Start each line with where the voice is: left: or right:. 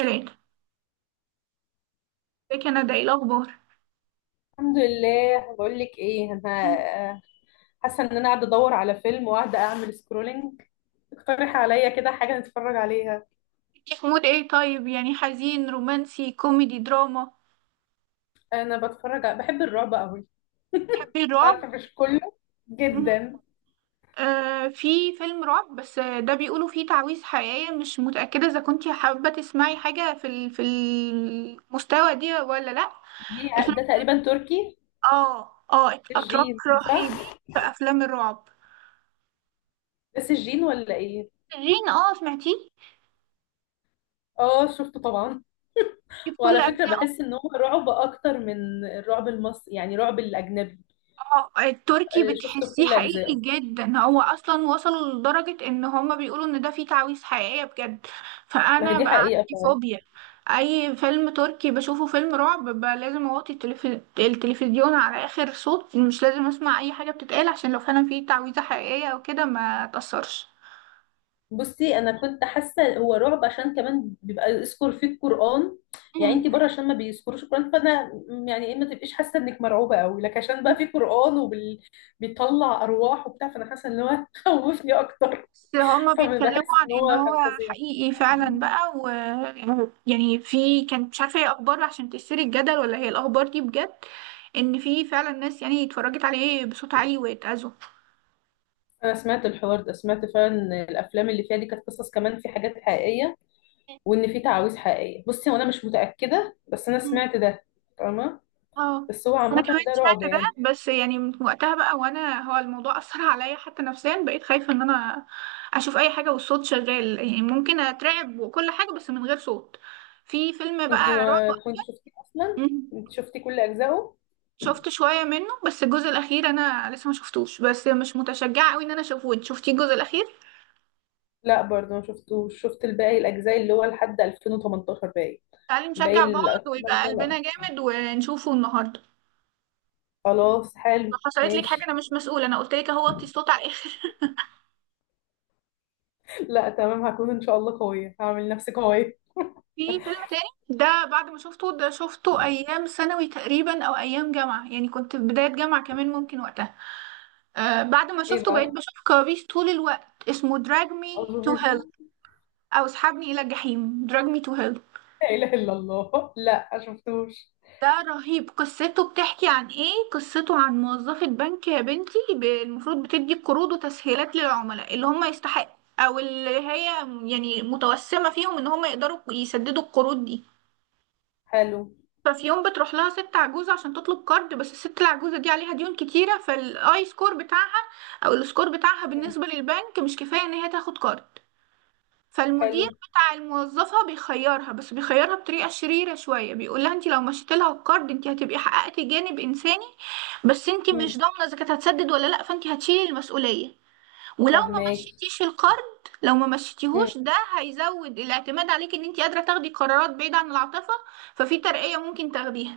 right: ثلاثة. ازيك يا ندى، ايه الأخبار؟
left: الحمد لله. بقول لك ايه،
right: مم.
left: انا حاسه ان انا قاعده ادور على فيلم وقاعده اعمل سكرولنج. اقترح عليا كده حاجه نتفرج عليها.
right: انتي في مود ايه، طيب؟ يعني حزين، رومانسي، كوميدي، دراما؟
left: انا بحب الرعب قوي.
right: تحبي
left: عارفه،
right: الرعب؟
left: مش كله
right: مم.
left: جدا.
right: آه، في فيلم رعب بس، ده بيقولوا فيه تعويذ حقيقية. مش متأكدة إذا كنتي حابة تسمعي حاجة في المستوى دي ولا لأ.
left: دي
right: الفيلم.
left: ده تقريبا تركي،
right: اه، اه، أتراك
left: الجين، صح؟
right: رهيبين في أفلام الرعب.
left: بس الجين ولا ايه؟
right: جين، سمعتيه؟
left: اه، شفته طبعا.
right: دي بكل
left: وعلى فكره
right: أجزاء.
left: بحس ان هو رعب اكتر من الرعب المصري، يعني رعب الاجنبي.
right: اه، التركي
left: آه، شفته
right: بتحسيه
left: كل
right: حقيقي
left: اجزائه.
right: جدا، هو اصلا وصلوا لدرجة ان هما بيقولوا ان ده فيه تعويذ حقيقية بجد.
left: ما هي
right: فانا
left: دي
right: بقى
left: حقيقه.
right: عندي فوبيا. اي فيلم تركي بشوفه فيلم رعب بقى، لازم اوطي التلفزيون على اخر صوت، مش لازم اسمع اي حاجة بتتقال عشان لو فعلا فيه تعويذة حقيقية او كده ما تأثرش.
left: بصي، انا كنت حاسه هو رعب عشان كمان بيبقى يذكر فيه القران. يعني
right: مم.
left: انت بره عشان ما بيذكروش القران، فانا يعني ايه، ما تبقيش حاسه انك مرعوبه قوي لك، عشان بقى فيه قران وبيطلع ارواح وبتاع. فانا حاسه ان هو خوفني اكتر.
right: بس هما
left: فبحس
right: بيتكلموا عن
left: ان
right: ان
left: هو
right: هو
left: كان فظيع.
right: حقيقي فعلا بقى، و يعني في كانت مش عارفه هي اخبار عشان تثير الجدل، ولا هي الاخبار دي بجد، ان في فعلا ناس يعني اتفرجت عليه بصوت عالي واتأذوا.
left: انا سمعت الحوار ده، سمعت فعلا إن الافلام اللي فيها دي كانت قصص، كمان في حاجات حقيقيه، وان في تعاويذ حقيقيه. بصي، وانا مش متاكده، بس انا
right: مم.
left: سمعت ده. فاهمه.
right: اه،
left: بس هو عامه
right: انا كمان
left: ده رعب
right: سمعت ده،
left: يعني.
right: بس يعني من وقتها بقى وانا، هو الموضوع اثر عليا حتى نفسيا. بقيت خايفه ان انا اشوف اي حاجه والصوت شغال، يعني ممكن اترعب وكل حاجه، بس من غير صوت. في فيلم
left: انتي
right: بقى
left: ما كنت شفتيه اصلا؟
right: رعب.
left: انت شفتي كل اجزائه.
right: شفت شوية منه، بس الجزء الأخير أنا لسه ما شفتوش، بس مش متشجعة قوي إن أنا أشوفه. أنت شفتيه الجزء الأخير؟
left: لا، برضه ما شفتوش. شفت الباقي الاجزاء، اللي هو لحد 2018 باقي.
right: تعالي
left: باقي
right: نشجع بعض ويبقى
left: الاجزاء لا.
right: قلبنا جامد ونشوفه النهاردة.
left: خلاص،
right: لو
left: حلو،
right: حصلت لك حاجة أنا
left: ماشي.
right: مش مسؤولة، أنا قلت لك أهو، وطي الصوت على الآخر.
left: لا تمام، هكون ان شاء الله قويه، هعمل نفسي قويه.
right: في فيلم تاني، ده بعد ما شفته، ده شفته أيام ثانوي تقريبا أو أيام جامعة، يعني كنت في بداية جامعة كمان ممكن وقتها. آه، بعد ما
left: ايه
right: شفته بقيت
left: بقى؟
right: بشوف كوابيس طول الوقت، اسمه دراج مي
left: اعوذ
right: تو
left: بالله،
right: هيل. أو اسحبني إلى الجحيم، دراج مي تو هيل.
left: لا اله الا الله. لا، ما شفتوش.
right: ده رهيب. قصته بتحكي عن ايه؟ قصته عن موظفة بنك يا بنتي، المفروض بتدي قروض وتسهيلات للعملاء اللي هم يستحق او اللي هي يعني متوسمة فيهم ان هم يقدروا يسددوا القروض دي.
left: حلو.
right: ففي يوم بتروح لها ست عجوزة عشان تطلب كارد، بس الست العجوزة دي عليها ديون كتيرة، فالاي سكور بتاعها او السكور بتاعها
left: مم.
right: بالنسبة للبنك مش كفاية ان هي تاخد كارد. فالمدير
left: حلو.
right: بتاع الموظفة بيخيرها، بس بيخيرها بطريقة شريرة شوية، بيقول لها انت لو مشيت لها الكارد انت هتبقي حققتي جانب انساني. بس انت مش
left: مم.
right: ضامنة اذا كانت هتسدد ولا لا، فانت هتشيلي المسؤولية. ولو ما
left: فهماكي.
right: مشيتيش الكارد، لو ما
left: مم.
right: مشيتيهوش ده هيزود الاعتماد عليك ان انت قادرة تاخدي قرارات بعيدة عن العاطفة. ففي ترقية ممكن تاخديها.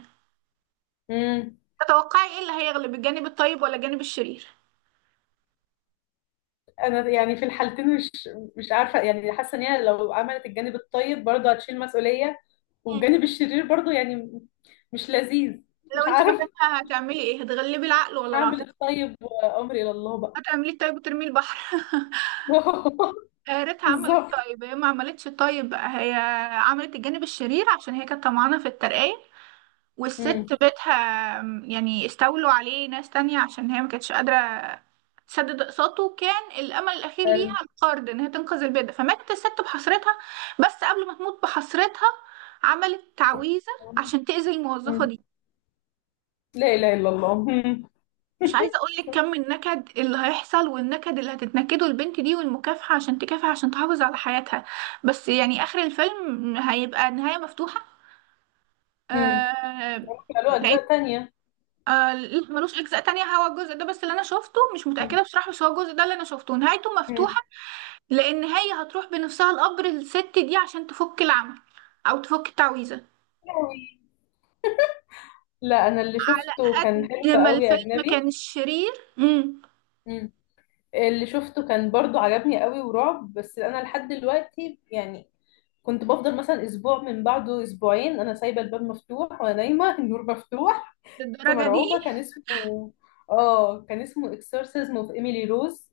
left: مم.
right: تتوقعي ايه اللي هيغلب، الجانب الطيب ولا الجانب الشرير؟
left: انا يعني في الحالتين مش عارفه. يعني حاسه ان هي لو عملت الجانب الطيب برضه هتشيل مسؤوليه،
right: مم.
left: والجانب الشرير برضو يعني مش لذيذ.
right: لو
left: مش
right: انت
left: عارف.
right: مكانها هتعملي ايه، هتغلبي العقل ولا
left: هعمل ايه؟
right: العاطفة؟
left: طيب، وامري الى الله بقى.
right: هتعملي الطيب وترمي البحر؟ آه، ريتا عملت
left: بالظبط.
right: طيب. هي ما عملتش طيب بقى، هي عملت الجانب الشرير عشان هي كانت طمعانة في الترقية.
left: امم.
right: والست بيتها، يعني استولوا عليه ناس تانية عشان هي ما كانتش قادرة تسدد اقساطه، وكان الامل الاخير ليها
left: حلو.
right: القرض ان هي تنقذ البيت ده. فماتت الست بحسرتها. بس قبل ما تموت بحسرتها، عملت تعويذة عشان تأذي الموظفة
left: أمم.
right: دي.
left: لا اله الا الله. أمم.
right: مش عايزه اقول لك كم النكد اللي هيحصل، والنكد اللي هتتنكده البنت دي، والمكافحه، عشان تكافح عشان تحافظ على حياتها. بس يعني اخر الفيلم هيبقى نهايه مفتوحه.
left: أمم.
right: آه
left: ممكن له
right: لان
left: اجزاء تانية.
right: آه لا، ملوش اجزاء تانية. هو الجزء ده بس اللي انا شفته، مش
left: أمم.
right: متاكده بصراحه، بس هو الجزء ده اللي انا شفته نهايته
left: أمم.
right: مفتوحه. لان هي هتروح بنفسها القبر الست دي عشان تفك العمل، او تفك التعويذه.
left: لا، انا اللي شفته كان
right: قد
left: حلو
right: ما
left: قوي،
right: الفيلم
left: اجنبي.
right: كان شرير، امم.
left: أمم. اللي شفته كان برضو عجبني قوي ورعب، بس انا لحد دلوقتي يعني كنت بفضل مثلا اسبوع من بعده، اسبوعين، انا سايبه الباب مفتوح وانا نايمه، النور مفتوح. كنت
right: للدرجه دي؟
left: مرعوبه. كان اسمه اكسورسيزم اوف ايميلي روز.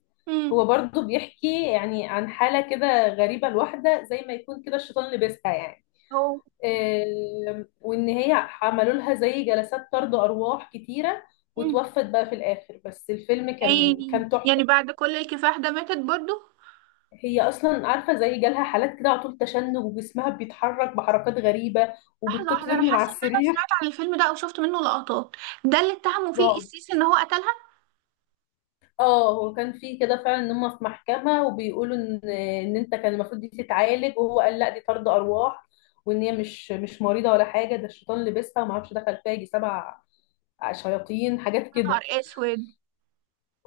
left: هو
right: امم.
left: برضو بيحكي يعني عن حاله كده غريبه لواحده، زي ما يكون كده الشيطان لابسها يعني.
right: هو.
left: وان هي عملوا لها زي جلسات طرد ارواح كتيره،
right: مم.
left: وتوفت بقى في الاخر. بس الفيلم كان
right: يعني
left: كان
right: يعني
left: تحفه.
right: بعد كل الكفاح ده ماتت برضو؟
left: هي اصلا عارفه زي جالها حالات كده على طول، تشنج وجسمها بيتحرك بحركات غريبه
right: لحظة واحدة، أنا
left: وبتطير من على
right: حاسة إن أنا سمعت
left: السرير.
right: عن الفيلم ده أو شفت منه لقطات. ده اللي اتهموا فيه
left: رعب.
right: القسيس إن هو قتلها؟
left: اه، هو كان في كده فعلا، ان هم في محكمه وبيقولوا ان انت كان المفروض دي تتعالج، وهو قال لا، دي طرد ارواح، وان هي مش مريضه ولا حاجه، ده الشيطان لبسها، وما اعرفش دخل فيها يجي سبع شياطين، حاجات
right: يا
left: كده.
right: نهار أسود!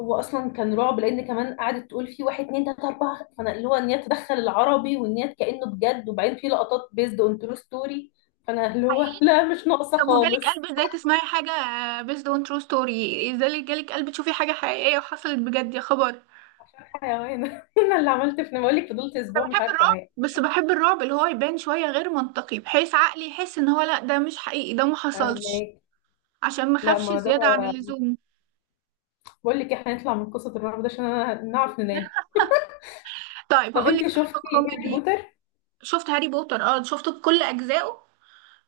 left: هو اصلا كان رعب لان كمان قعدت تقول في واحد، اتنين، تلاته، اربعه. فانا اللي هو ان هي تدخل العربي، وان هي كانه بجد، وبعدين في لقطات بيزد اون ترو ستوري. فانا اللي هو
right: حقيقي؟
left: لا، مش ناقصه
right: طب وجالك
left: خالص.
right: قلب إزاي تسمعي حاجة based on true story؟ إزاي جالك قلب تشوفي حاجة حقيقية وحصلت بجد، يا خبر!
left: عشان حيوانه. انا اللي عملت في، بقول لك فضلت
right: أنا
left: اسبوع مش
right: بحب
left: عارفه
right: الرعب،
left: انام.
right: بس بحب الرعب اللي هو يبان شوية غير منطقي، بحيث عقلي يحس إن هو لأ، ده مش حقيقي، ده محصلش.
left: فاهمك.
right: عشان
left: لا
right: مخافش
left: ما ده
right: زيادة عن
left: بقى-
right: اللزوم.
left: بقول لك احنا هنطلع من قصه الرعب ده عشان انا نعرف ننام.
right: طيب
left: طب
right: هقول لك
left: انت
right: فيلم
left: شفتي هاري
right: كوميدي.
left: بوتر؟
right: شفت هاري بوتر، اه، شفته بكل اجزائه.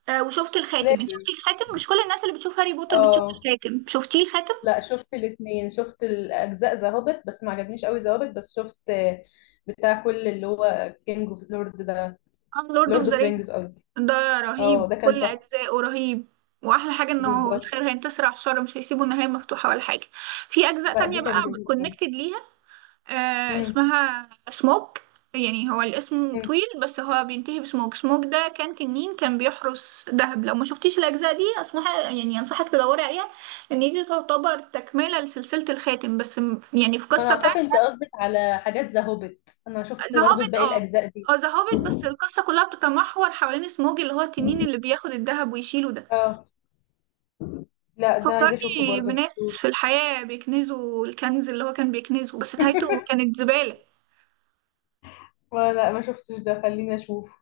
right: آه، وشفت الخاتم. انت
left: لازم.
right: شفتي الخاتم؟ مش كل الناس اللي بتشوف هاري بوتر بتشوف
left: اه.
right: الخاتم. شفتيه الخاتم؟
left: لا، شفت الاثنين. شفت الاجزاء ذا هوبت، بس ما عجبنيش قوي ذا هوبت. بس شفت بتاع كل اللي هو كينج اوف لورد ده،
right: اه، لورد اوف
left: لورد
right: ذا
left: اوف رينجز
right: رينجز.
left: قصدي.
right: ده
left: اه،
right: رهيب،
left: ده كان
right: كل
left: تحفه.
right: اجزائه رهيب. واحلى حاجه انه
left: بالظبط.
right: الخير هينتصر على الشر، مش هيسيبوا النهايه مفتوحه ولا حاجه. في اجزاء
left: لا
right: تانية
left: دي كان
right: بقى
left: جميل قوي.
right: كونكتد ليها. آه،
left: امم.
right: اسمها سموك. يعني هو الاسم
left: أمم.
right: طويل، بس هو بينتهي بسموك. سموك ده كان تنين، كان بيحرس دهب. لو ما شفتيش الاجزاء دي، اسمها يعني، انصحك تدوري عليها. ان دي تعتبر تكمله لسلسله الخاتم، بس يعني في
left: ما انا
right: قصه.
left: اعتقد انت قصدك على حاجات ذا هوبيت، انا شفت
right: ذا
left: برضو
right: هوبيت،
left: الباقي
right: اه.
left: الاجزاء دي.
right: اه، ذا هوبيت، بس القصة كلها بتتمحور حوالين سموج اللي هو التنين اللي بياخد الذهب ويشيله ده.
left: اه، لا، ده عايزه اشوفه
right: فكرني
left: برضو، ما
right: بناس
left: شفتوش.
right: في الحياة بيكنزوا الكنز اللي هو كان بيكنزه، بس نهايته كانت زبالة.
left: ما لا ما شفتش ده، خليني اشوفه.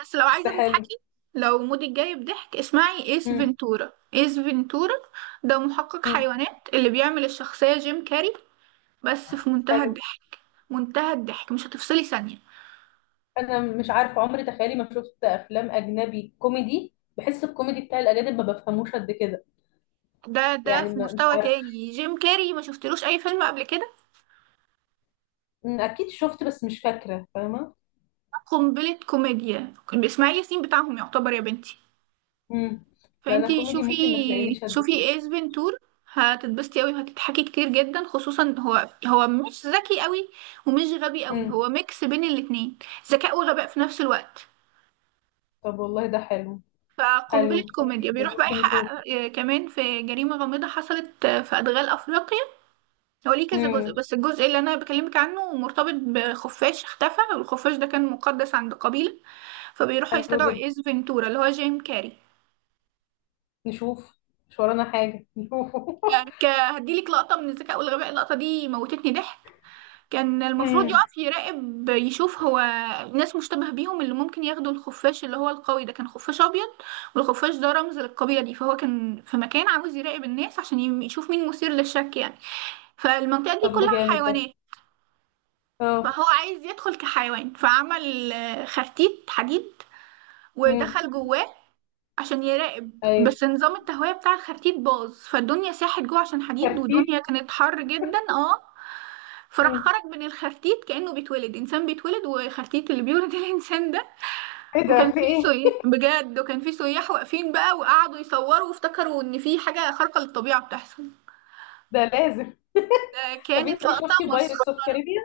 right: بس لو
left: بس
right: عايزة
left: حلو.
right: تضحكي، لو مودك جاي بضحك، اسمعي ايس
left: امم.
right: فينتورا، ايس فينتورا. ده محقق
left: أمم.
right: حيوانات، اللي بيعمل الشخصية جيم كاري. بس في منتهى
left: حلو.
right: الضحك. منتهى الضحك، مش هتفصلي ثانية.
left: انا مش عارفه عمري، تخيلي ما شفت افلام اجنبي كوميدي. بحس الكوميدي بتاع الاجانب ما بفهموش قد كده.
right: ده
left: يعني
right: في
left: ما مش
right: مستوى
left: عارفه.
right: تاني، جيم كاري ما شفتلوش اي فيلم قبل كده.
left: أمم، اكيد شفت بس مش فاكره. فاهمه.
right: قنبلة كوميديا، اسماعيل ياسين بتاعهم يعتبر يا بنتي.
left: امم. لا انا
right: فانتي
left: كوميدي
right: شوفي.
left: ممكن ما تلاقينيش قد
right: شوفي
left: كده.
right: ايس فنتور. هتتبسطي قوي وهتضحكي كتير جدا، خصوصا هو مش ذكي قوي، ومش غبي قوي،
left: امم.
right: هو ميكس بين الاتنين. ذكاء وغباء في نفس الوقت.
left: طب والله ده حلو.
right: فقنبلة
left: حلو حلو
right: كوميديا،
left: جدا،
right: بيروح بقى
left: ممكن نشوف.
right: يحقق كمان في جريمة غامضة حصلت في أدغال أفريقيا. هو ليه كذا جزء،
left: امم.
right: بس الجزء اللي أنا بكلمك عنه مرتبط بخفاش اختفى، والخفاش ده كان مقدس عند قبيلة. فبيروحوا
left: حلو
right: يستدعوا
left: جدا،
right: إيس فنتورا اللي هو جيم كاري.
left: نشوف. مش ورانا حاجة، نشوفه.
right: يعني هديلك لقطة من الذكاء والغباء. اللقطة دي موتتني ضحك. كان المفروض
left: امم.
right: يقف يراقب، يشوف هو ناس مشتبه بيهم اللي ممكن ياخدوا الخفاش، اللي هو القوي. ده كان خفاش أبيض، والخفاش ده رمز للقبيلة دي، فهو كان في مكان عاوز يراقب الناس عشان يشوف مين مثير للشك يعني. فالمنطقة دي
left: طب ده
right: كلها
left: جامد ده.
right: حيوانات.
left: اه.
right: فهو عايز يدخل كحيوان، فعمل خرتيت حديد
left: امم.
right: ودخل جواه عشان يراقب.
left: ايوه،
right: بس نظام التهوية بتاع الخرتيت باظ، فالدنيا ساحت جوه عشان حديد،
left: كارتيب.
right: والدنيا كانت حر جدا، اه. فراح
left: امم.
right: خرج من الخفتيت، كأنه بيتولد إنسان بيتولد وخفتيت اللي بيولد الإنسان ده.
left: ايه
right: وكان
left: ده، في
right: في
left: ايه؟
right: سياح بجد، وكان في سياح واقفين بقى، وقعدوا يصوروا وافتكروا إن في حاجة خارقة للطبيعة بتحصل.
left: ده لازم.
right: ده
left: طب
right: كانت
left: انت
right: لقطة
left: شفتي
right: مسخرة.
left: بايرتس اوف كاريبيان؟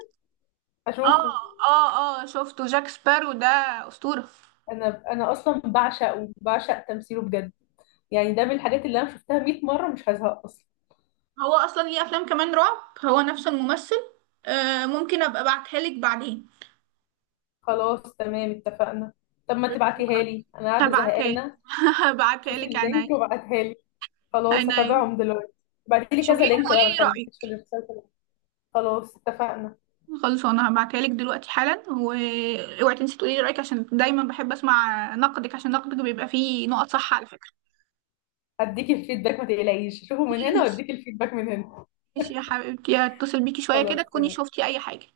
right: اه.
left: اشوفه.
right: اه، اه، شفته جاك سبارو ده. أسطورة.
left: انا اصلا بعشقه، بعشق تمثيله بجد. يعني ده من الحاجات اللي انا شفتها 100 مرة مش هزهق اصلا.
right: هو أصلا ليه أفلام كمان رعب، هو نفس الممثل. آه، ممكن أبقى أبعتها لك بعدين.
left: خلاص تمام، اتفقنا. طب ما تبعتيها لي، انا قاعدة
right: هبعتها لك
left: زهقانة.
right: هبعتها
left: شوفي
right: لك،
left: اللينك
right: عيني.
left: وابعتها لي. خلاص،
right: عيني.
left: هتابعهم دلوقتي. بعتي لي كذا
right: شوفيهم
left: لينك
right: وقولي
left: بقى، ما
right: لي رأيك.
left: تخليكيش في الارسال كله. خلاص اتفقنا.
right: خلاص، انا هبعتها لك دلوقتي حالا، واوعي تنسي تقولي لي رايك، عشان دايما بحب اسمع نقدك، عشان نقدك بيبقى فيه نقط صح على فكره.
left: هديكي الفيدباك ما تقلقيش، شوفوا من هنا
right: ماشي.
left: واديكي الفيدباك من هنا.
right: ماشي يا حبيبتي، هتصل بيكي شويه
left: خلاص
right: كده تكوني
left: تمام.
right: شفتي اي حاجه.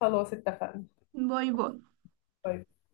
left: خلاص اتفقنا.
right: باي باي.
left: باي.